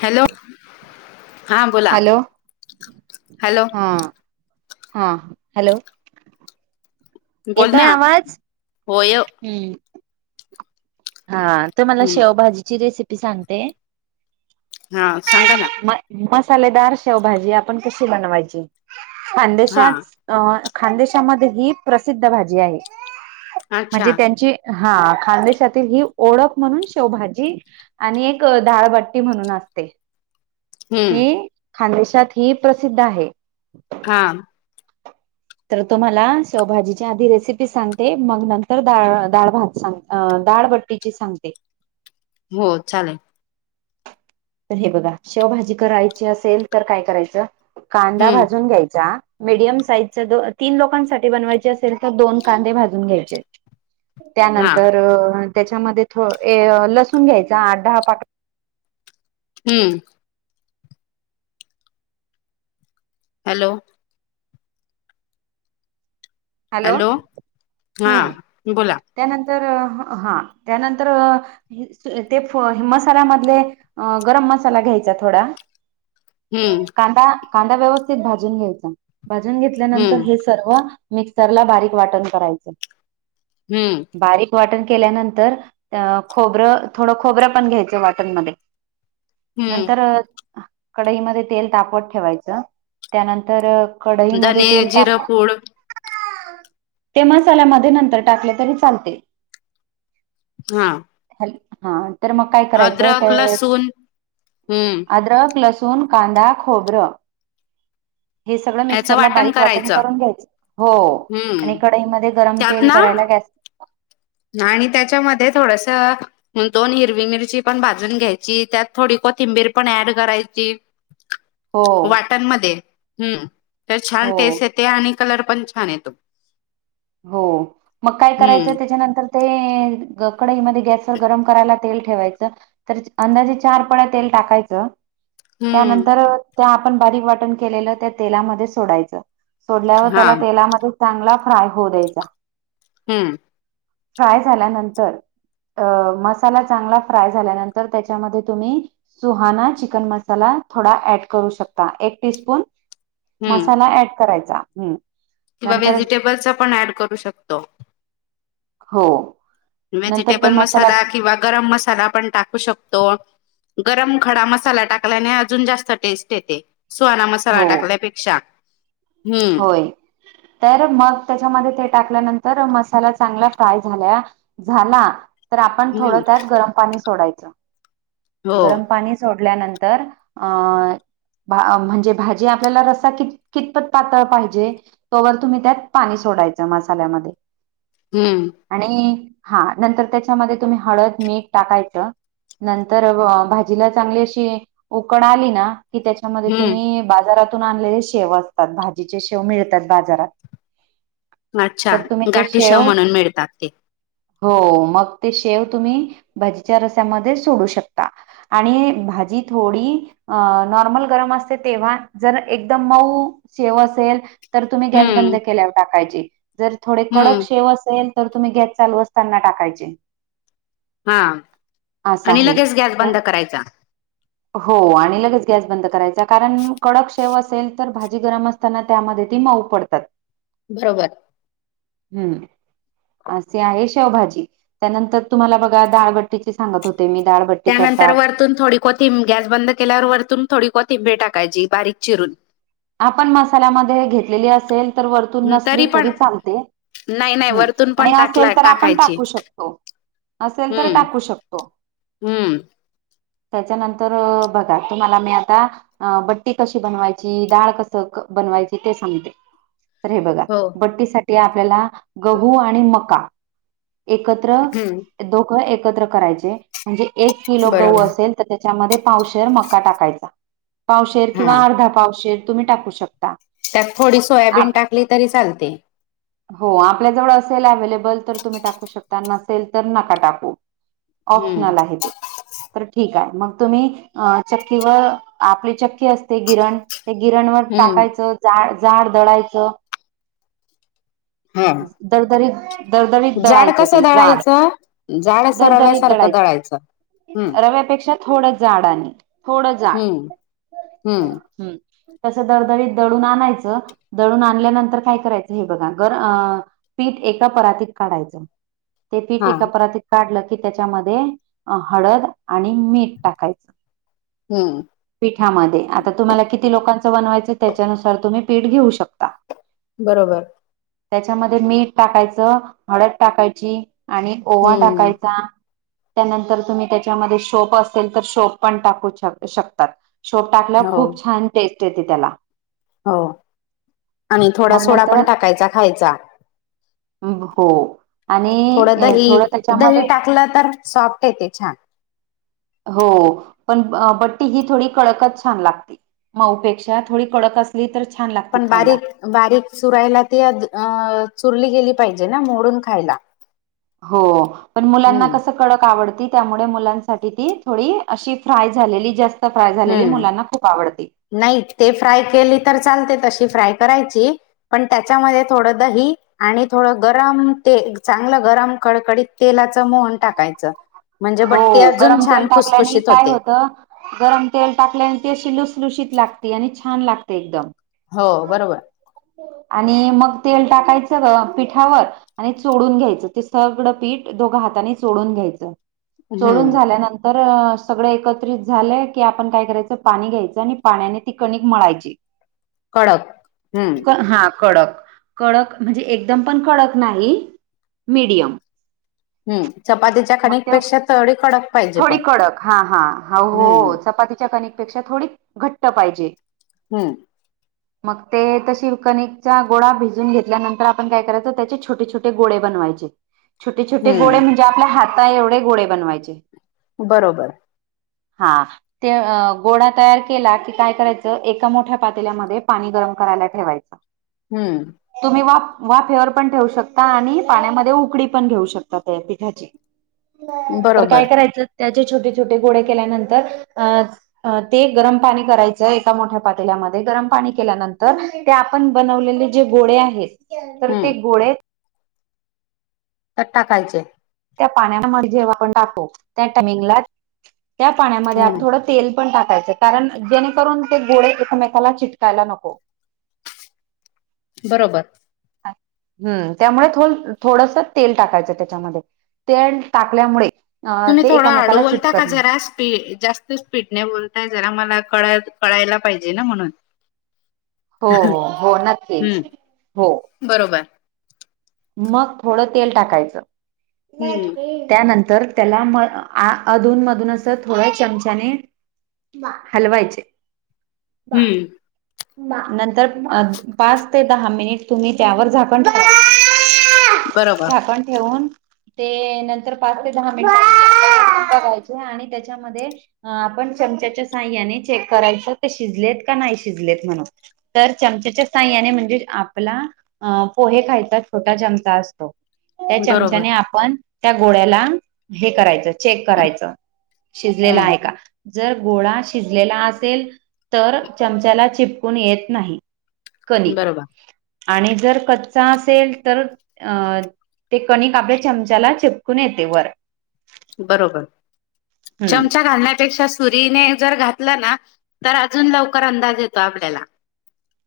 Hello हा बोला hello हां हा हॅलो बोल येतोय ना आवाज? हो य हम्म हा तर मला हम्म शेवभाजीची रेसिपी सांगते. हा सांगा ना. म मसालेदार शेवभाजी आपण कशी बनवायची हा खांदेशात अ खानदेशामध्ये ही प्रसिद्ध भाजी आहे अच्छा म्हणजे त्यांची हा खानदेशातील ही ओळख म्हणून शेवभाजी. आणि एक डाळबट्टी म्हणून असते. हम्म ती खानदेशात हि प्रसिद्ध आहे. हा तुम्हाला शेवभाजी आधी रेसिपी सांगते मग नंतर डाळ भात सांग डाळबट्टी ची मीच सांगते. हो चालेल. तर हे बघा शेवभाजी करायची असेल तर काय करायचं, कांदा हम्म भाजून घ्यायचा. मीडियम साईजच्या तीन लोकांसाठी बनवायची असेल तर दोन कांदे भाजून घ्यायचे. हा त्यानंतर त्याच्यामध्ये लसून घ्यायचा आठ दहा पाकल्या हम्म हॅलो हॅलो हा हम् बोला त्यानंतर हा त्यानंतर ते मसाल्यामधले गरम मसाला घ्यायचा थोडा हम्म कांदा कांदा व्यवस्थित भाजून घ्यायचा भाजून हम्म घेतल्यानंतर हे सर्व मिक्सरला बारीक वाटण करायचं. हम्म. बारीक वाटण केल्यानंतर अ खोबरं थोडं खोबरं पण घ्यायचं वाटणमध्ये नंतर हम्म कढईमध्ये तेल तापत ठेवायचं त्यानंतर कढईमध्ये धने तेल ताप जिरपूड ते मसाल्यामध्ये नंतर टाकल तरी चालते. हा. हॅल हा तर मग काय करायचं अद्रक तेच लसूण हम्म आद्रक लस् सुन, कांदा, खोबरं हे सगळं याचं मिक्सर ला बारीक वाटण करायचं करून घ्यायचं. हो आणि हम्म कढईमध्ये गरम त्यात तेल ना करायला गॅस आणि त्याच्यामध्ये थोडस हु दोन हिरवी मिरची पण भाजून घ्यायची, त्यात थोडी कोथिंबीर पण ऍड करायची. हो वाटणमध्ये हम्म तर छान हो टेस्ट येते आणि कलर पण छान येतो. हो मग काय हम्म करायचंय त्याच्यानंतर? ते ग कढईमध्ये गॅसवर गरम करायला तेल ठेवायचं. तर च अंदाजे चार पळ्या तेल टाकायचं. त्यानंतर हम्म त्या आपण बारीक वाटण केलेल्या त्या तेलामध्ये सोडायचं. सोडल्यावर हा त्याला तेलामध्ये चांगला फ्राय होऊ द्यायचा. हम्म. फ्राय झाल्यानंतर अ मसाला चांगला फ्राय झाल्यानंतर त्याच्यामध्ये तुम्ही सुहाणा चिकन मसाला थोडा ऍट करू शकता एक टीस्पून हम्म मसाला ऍट करायचा हम्म किंवा नंतर व्हेजिटेबलचा पण ऍड करू शकतो. हो. नंतर ते व्हेजिटेबल मसाला किंवा गरम मसाला पण टाकू शकतो, गरम खडा मसाला टाकल्याने अजून जास्त टेस्ट येते. सुहाना मसाला हो टाकल्यापेक्षा हम्म होय तर मग त्याच्यामध्ये ते टाकल्यानंतर मसाला चांगला फ्राय झाला. झाला तर आपण थोडं हम्म त्यात गरम पाणी सोडायच, हो गरम पाणी सोडल्यानंतर अ भा अम म्हणजे भाजी आपल्याला रसा की कितपत पातळ पाहिजे, तोवर तुम्ही त्यात पाणी सोडायचं मसाल्यामध्ये हम्म. आणि हा नंतर त्याच्यामध्ये तुम्ही हळद, मीठ टाकायचं. नंतर व भाजीला चांगली अशी उकड आली ना की त्याच्या च्यामध्ये हम्म तुम्ही बाजारातून आणलेले शेव असतात, भाजीचे शेव मिळतात बाजारात अच्छा! तर तुम्ही ते गाठीशेव शेव म्हणून मिळतात ते हो मग ते शेव तुम्ही भाजीच्या रसामध्ये सोडू शकता आणि भाजी थोडी अ नॉर्मल गरम असते तेव्हा जर एकदम मऊ शेव असेल तर तुम्ही गॅस बंद हम्म केल्यावर टाकायची, जर थोडे कडक हम्म शेव असेल तर तुम्ही गॅस चालू असताना टाकायचे. हा असं आणि आहे. लगेच गॅस न- बंद करायचा. हो आणि लगेच गॅस बंद करायचा कारण कडक शेव असेल तर भा जी गरम असताना त्यामध्ये ती मऊ पडतात. भरोबर हम्म. असी आहे शेवभाजी त्यानंतर तुम्हाला बघा दाळबट्टीची सांगत होते मी दाळबट् त्यानंतर वरतून थोडी कोथिंबर गॅस बंद केल्यावर वरतून थोडी कोथिंबीर टाकायची बारीक चिरून आपण मसाल्यामध्ये घेतलेली असेल तर वरतून नसली तरी चालते. नाही नाही हम् वरतून पण आणि असेल टाकला तर आपण टाकायची टाकू शकतो. असेल तर हम्म. टाकू शकतो. हम्म त्याच्यानंतर बघा तुम्हाला मी आता बट्टी कशी बनवायची. डाळ कस बनवायची ते सांगते तर हे बघा हो बट्टीसाठी ते आपल्याला गहू आणि मका एकत्र हम्म दोघं एकत्र करायचे म्हणजे एक किलो गहू बरोबर. असेल. त्याच्यामध्ये पावशेर मका टाकायचा पावशेर हा किंवा अर्धा पावशेर तुम्ही टाकू शकता. त्यात थोडी सोयाबीन टाकली तरी चालते. ह. हो आपल्या जवळ असेल अव्हेलेबल तर तुम्ही टाकू शकता नसेल तर नका टाकू हम्म ऑप्शनल आहे ते तर ठीक आहे मग तुम्ही अ चक्कीवर आपली चक्की असते गिरण ते गिरणवर हम्म. टाकायचं जा जाड दळायचं. हा दर दरी दरदरी जाड दळायचं कसं ते झाड दळायचं जाड असं दरदरी रव्यासारखं दळायचं. हम्म रव्यापेक्षा थोडं जाड आणि थोडं हम्म जाड हम्म ह तस दडदडीत दडून आणायचं दडून आणल्यानंतर काय करायचं हे बघा ग. पीठ एका परातत काढा ते पीठ हा एका परात काढलं की त्याच्यामध्ये हळद आणि मीठ टाकायचं. हम्म. पीठामध्ये आता तुम्हाला किती लोकांचं बनवायचं, त्याच्यानुसार तुम्ही पीठ घेऊ शकता. बरोबर. त्याच्यामध्ये मीठ टाकायचं, हळद टाकायची, आणि ओवा हम्म टाकायचा. त्यानंतर तुम्ही त्याच्यामध्ये शोप असेल तर शोप पण टाकू श शकतात. शोप टाकल्यावर हो. खूप छान टेस्ट येते त्याला हो आणि थोडा मग सोडा नंतर पण टाकायचा खायचा. हम हो. आणि थोडं अ, दही दही त्याच्यामध्ये टाकलं तर सॉफ्ट येते छान हो पण बट्टी ही थोडी कळकच छान लागते. मउ पेक्षा थोडी कडक अस तर छान लागत. पण बारीक बारीक चुरायला ती अं चुरली गेली पाहिजे ना ओरून खायला. हो पण मुलांना हम्म कसं कडक आवडते त्यामुळे मुलांसाठी ती थोडी अशी फ्राय झालेली जास्त सफ्राय झालेली हम्म मुलांना खूप आवडते. नाही ते फ्राय केली तर चालते तशी फ्राय करायची. पण त्याच्यामध्ये थोडं दही आणि थोडं गरम ते चांगलं गरम कडकडीत तेलाच मोहन टाकायच म्हणजे हो बट्टी अजून गरम छान तेल टाकल्याने खुसखुशीत काय होते. होतं गरम तेल टाकल्यान त अशी लुसलुशीत लागते आणि छान लागते एकदम. हो बरोबर. आणि मग तेल टाकायचं ग पिठावर आणि चोडून घ्यायचं ते सगळं पीठ दोघं हातानी चोडून घ्यायचं चोडून हम्म झाल्यानंत तर सगळं एकत्रित झालंय की आपण काय करायचं. पाणी घ्यायचं, आणि पाण्याने ती कणिक मळायची. कडक हम्म हा कडक. कडक म्हणजे एकदम पण कडक नाही मिडियम. हम् चपातीच्या ते खनिकपेक्षा तळडी कडक. पाहिजे थोडी पण कडक हा हा हा हो हम्म चपातीच्या कणिकपेक्षा थोडी घट्ट पाहिजे. हम्म. [inaudible] मग ते तशी कणिकचा गोळा भिजून घेतल्यानंतर आपण काय करायचं त्याचे छोटे छोटे गोळे बनवायचे. छोटे छोटे गोळे हम्म म्हणजे आपल्या हाता एवढे गोळे बनवायचे. बरोबर. हा. ते अ गोडा तयार केला की काय करायचं एका मोठ्या पातेल्यामध्ये पाणी गरम करायला ठेवायचं. हा. हम्म. तुम्ही वा वा फेवर पण ठेवू शकता आणि पाण्यामध्ये उकडळी पण घेऊ शकता ते पिठाची. ची तर काय बरोबर. करायचं त्याचे छोटे छोटे गोळे केल्यानंतर अ. अ ते गरम पाणी करायचंय एका मोठ्या पातल्यामध्ये गरम पाणी केल्यानंतर. ते आपण बनवलेले जे गोळे आहेत तर ते हं. गोळे. त्यात टाकायचे. त्या पाण्यामध्ये जेव्हा आपण टाको त्या टायमिंगला त्या पाण्यामध्ये आपन हं. थोडं. तेल पण टाकायच कारण जेणेकरून ते गोळे एकमेकाला चिटकायला नको. बरोबर. हम्म त्यामुळे थ थोडस तेल टाकायचं त्याच्यामध्ये. तेल टाकल्यामुळे. अ तुम्ही ते थोडा हडू एकामेकाला बोलता का चिटकत नाही. जरा स्पी जास्त. फिटणे बोलताय जरा मला कळ कळायला पाहिजे ना म्हणून. हो हो हो नक्की हं. हो. बरोबर. मग थोडं तेल टाकायचं हं. त्यानंतर. त्याला म आ अधून मधून असं थोड् चमचाने. हलवायचे. हं. नंतर अ पाच ते दहा मिनिट तुम्ही त्यावर झाकण ठेवायच. बरोबर. झाकण ठेवून. ते नंतर पाच ते दहा मिनट बघायचे आणि त्याच्यामध्ये. अ आपण चमचाच्या साह्याने चेक करायच ते शिजलेत का नाही शिजलेत म्हणून. तर चमचेच्या साहायाने म्हणजे आपला पोहे खायचा. छोटा चमचा असतो, त्या चमचाने बरोबर. आपण त्या गोळ्याला हे करायचं. चेक करायचं शिजलेलं हं. आहे का. जर गोळा शिजलेला असेल तर चमचाला चिपकून येत नाही. कणीक बरोबर. आणि जर कच्चा असेल. तर अ ते कणिक आपल्या चमचाला चिपकून येते वर. बरोबर हम्म चमचा घालण्यापेक्षा सु सुरीने जर घातलं ना तर अजून लवकर अंदाज येतो आपल्याला.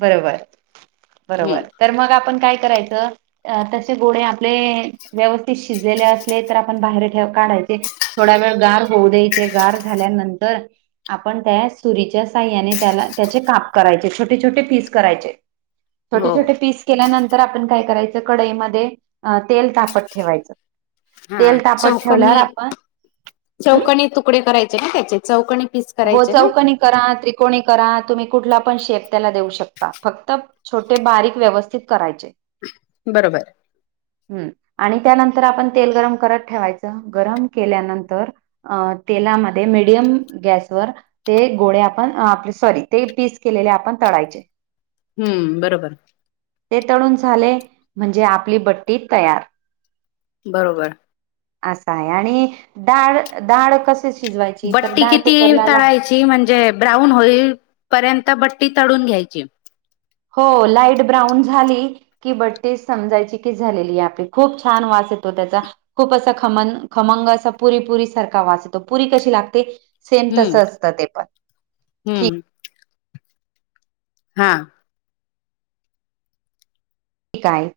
बरोबर हं. बरोबर तर मग आपण काय करायचं. अ तसे गोळे आपले व्यवस्थित शिजलेले असले तर आपण बाहेर ठेव काढायचे. थोडा वेळ गार होऊ द्यायचे गार झाल्यानंतर. आपण त्या सुरीच्या साह्याने त्याला त्याचे काप करायच छोटे. छोटे छोटे पीस करायचे छोटे हो. छोटे पीस. केल्यानंतर आपण काय करायचं कढईमध्ये तेल तापत ठेवायचं. तेल हां. तापत ठेवल्यावर चौकनी आपण. हं? चौकनी तुकडे करायचे ना त्याचे चौकनी पीस. हो करायचे ना? चौकणी करा त्रिकोणी करा तुम्ही कुठला पण शेप त्याला देऊ शकता फक्त. छोटे बारीक व्यवस्थित करायचे. बरोबर. हम्म आणि त्यानंतर आपण तेल गरम करत ठेवायचं गरम केल्यानंतर. तेलामध्ये मिडयम गॅस ते गोळे आपण आप सॉरी ते पीस केलेले आपण तळायचे हम्म बरोबर ते तळून झाले म्हणजे आपली बट्टी तयार बरोबर अस आहे आणि डाळ डाळ कसे शिजवायची तर डाळ खूप ती तळायची म्हणजे ब्राऊन होईल पर्यंत बट्टी तळून घ्यायची हो लाईट ब्राऊन झाली कि बट्टी समजायची की झालेली आहे आपली खूप छान वास येतो त्याचा खूप असं खम खमंग असं पुरीपुरी सारखा वास येतो पुरी कशी लागते सेम तस हम्म असतं ते पण हम्म हां ठीक आहे